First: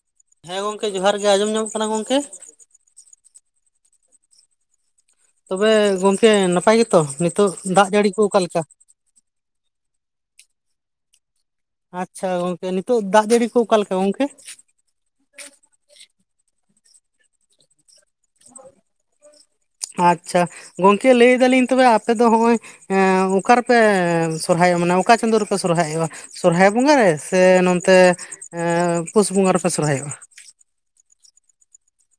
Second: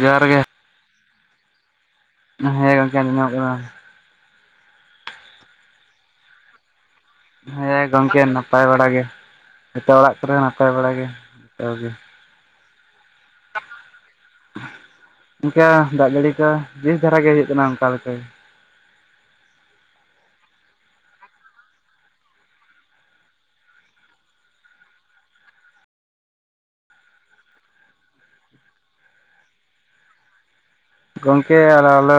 ᱡᱚᱦᱟᱨ ᱜᱮ᱾ ᱦᱮᱸ ᱜᱚᱢᱠᱮ ᱡᱚᱦᱟᱨ ᱜᱮ ᱟᱸᱡᱚᱢ ᱧᱟᱢᱚᱜ ᱠᱟᱱᱟ ᱜᱚᱢᱠᱮ? ᱦᱮᱸ ᱜᱚᱢᱠᱮ ᱟᱸᱡᱚᱢ ᱧᱟᱢᱚᱜ ᱠᱟᱱᱟ ᱾ ᱛᱚᱵᱮ ᱜᱚᱝᱠᱮ ᱱᱟᱯᱟᱭ ᱜᱮᱛᱚ? ᱱᱤᱛᱚᱜ ᱦᱮᱸ ᱫᱟᱜ ᱡᱟᱹᱲᱤ ᱜᱚᱝᱠᱮ ᱠᱚ ᱚᱠᱟᱞᱮᱠᱟ ᱱᱟᱯᱟᱭ ᱵᱟᱲᱟ ᱜᱮ᱾ ᱡᱚᱛᱚ ᱚᱲᱟᱜ ᱠᱚᱨᱮ ᱱᱟᱯᱟᱭ ᱵᱟᱲᱟ ᱜᱮ ᱡᱚᱛ ᱟᱪᱪᱷᱟ ᱜᱚᱝᱠᱮ ᱱᱤᱛᱚᱜ ᱫᱟᱜ ᱡᱟᱹᱲᱤ ᱠᱚ ᱚᱠᱟ ᱞᱮᱠᱟ ᱜᱚᱝᱠᱮ? ᱜᱚᱝᱠᱮ ᱫᱟᱜ ᱡᱟᱹᱲᱤ ᱠᱚ ᱵᱤᱥ ᱫᱷᱟᱨᱟ ᱜᱮ ᱦᱩᱭᱩᱜ ᱠᱟᱱᱟ ᱚᱱᱠᱟᱞᱮᱠᱟ ᱜᱮ᱾ ᱟᱪᱪᱷᱟ ᱜᱚᱝᱠᱮ ᱞᱟᱹᱭ ᱫᱟᱞᱤᱧ ᱛᱚᱵᱮ ᱟᱯᱮ ᱫᱚ ᱦᱚᱸᱜᱼᱚᱭ ᱚᱠᱟ ᱨᱮᱯᱮ ᱥᱚᱨᱦᱟᱭᱚᱜᱼᱟ ᱢᱟᱱᱮ ᱚᱠᱟ ᱪᱟᱸᱫᱳ ᱨᱮᱯᱮ ᱥᱚᱨᱦᱟᱭᱚᱜᱼᱟ? ᱥᱚᱨᱦᱟᱭ ᱵᱚᱸᱜᱟᱨᱮ ᱥᱮ ᱱᱚᱛᱮ ᱯᱩᱥ ᱵᱚᱸᱜᱟ ᱨᱮᱯᱮ ᱥᱚᱨᱦᱟᱭᱚᱜᱼᱟ? ᱜᱚᱢᱠᱮ ᱟᱞᱮ-ᱟᱞᱮ,